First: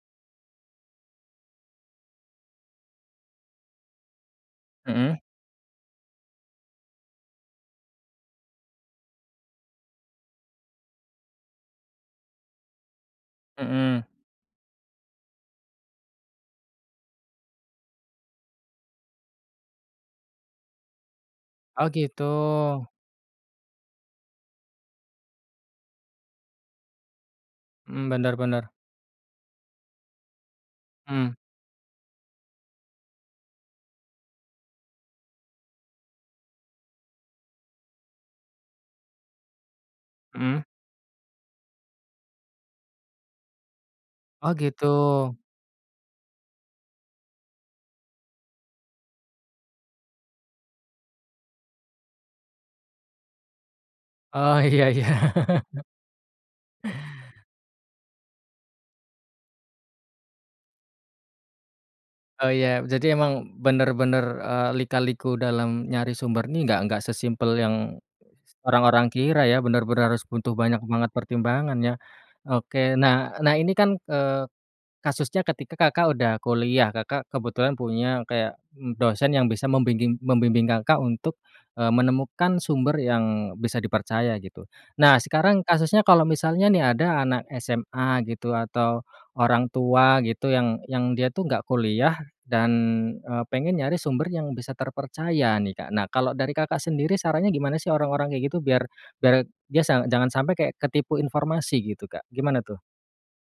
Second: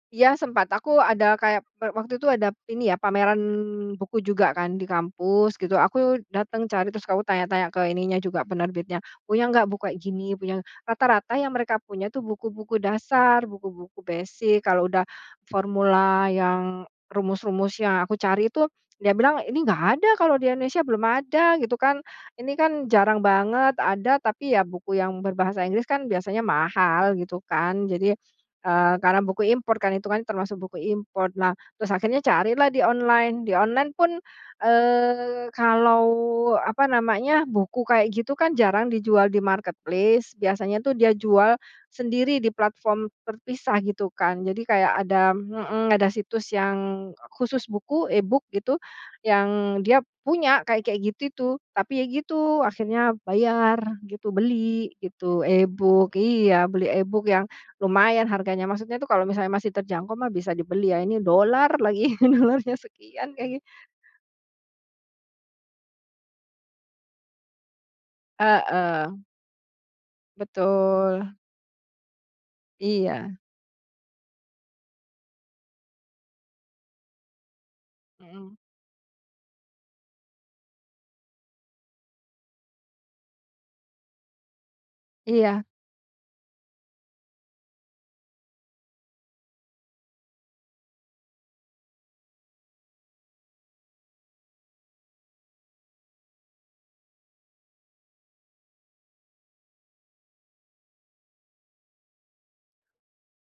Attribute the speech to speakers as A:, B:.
A: Iya, sempat. Aku ada kayak pe waktu itu ada ini ya, pameran buku juga kan di
B: Hmm.
A: kampus gitu, aku datang cari, terus aku tanya-tanya ke ininya juga penerbitnya, punya nggak buku kayak gini, punya ng rata-rata yang mereka punya tuh, buku-buku dasar,
B: Hmm.
A: buku-buku basic, kalau udah formula yang rumus-rumus yang aku cari itu, dia bilang ini nggak ada kalau di Indonesia, belum ada, gitu
B: Oh,
A: kan.
B: gitu.
A: Ini kan jarang banget, ada, tapi ya buku yang berbahasa Inggris kan biasanya mahal gitu kan,
B: Hmm,
A: jadi,
B: benar benar.
A: eee, karena buku impor kan, itu kan termasuk buku
B: Mmm.
A: impor. Nah, terus akhirnya carilah di online, di online pun, eee, kalau, apa namanya, buku kayak gitu kan jarang dijual di marketplace,
B: Hmm.
A: biasanya tuh dia jual sendiri di platform terpisah, gitu kan.
B: Oh,
A: Jadi kayak ada
B: gitu.
A: hmm, ada situs yang khusus buku e-book gitu, yang dia punya kayak kayak gitu itu, tapi ya gitu, akhirnya bayar gitu,
B: Oh, iya
A: beli
B: iya.
A: gitu, e-book iya, beli e-book yang lumayan harganya maksudnya tuh, kalau misalnya masih terjangkau mah bisa dibeli ya, ini dollar lagi,
B: Oh,
A: dollarnya
B: ya, jadi
A: sekian
B: emang
A: kengi
B: benar benar, eee, lika-liku dalam nyari sumber nih, nggak nggak sesimpel yang orang-orang
A: Heeh.
B: kira ya, benar benar harus butuh banyak banget
A: Betul.
B: pertimbangan ya. Oke, nah
A: Iya.
B: nah, ini kan, eee, kasusnya ketika Kakak udah kuliah, Kakak kebetulan punya
A: Hmm.
B: kayak dosen yang bisa membingging membimbing Kakak untuk, eee, menemukan sumber yang bisa dipercaya, gitu. Nah, sekarang
A: Iya.
B: kasusnya kalau misalnya nih ada anak SMA gitu, atau orang tua gitu, yang yang dia tuh nggak kuliah dan, eee, pengen nyari sumber yang bisa terpercaya nih, Kak. Nah, kalau dari Kakak sendiri sarannya gimana sih orang-orang kayak gitu biar biar dia sang jangan sampai kayak ketipu informasi gitu, Kak, gimana tuh?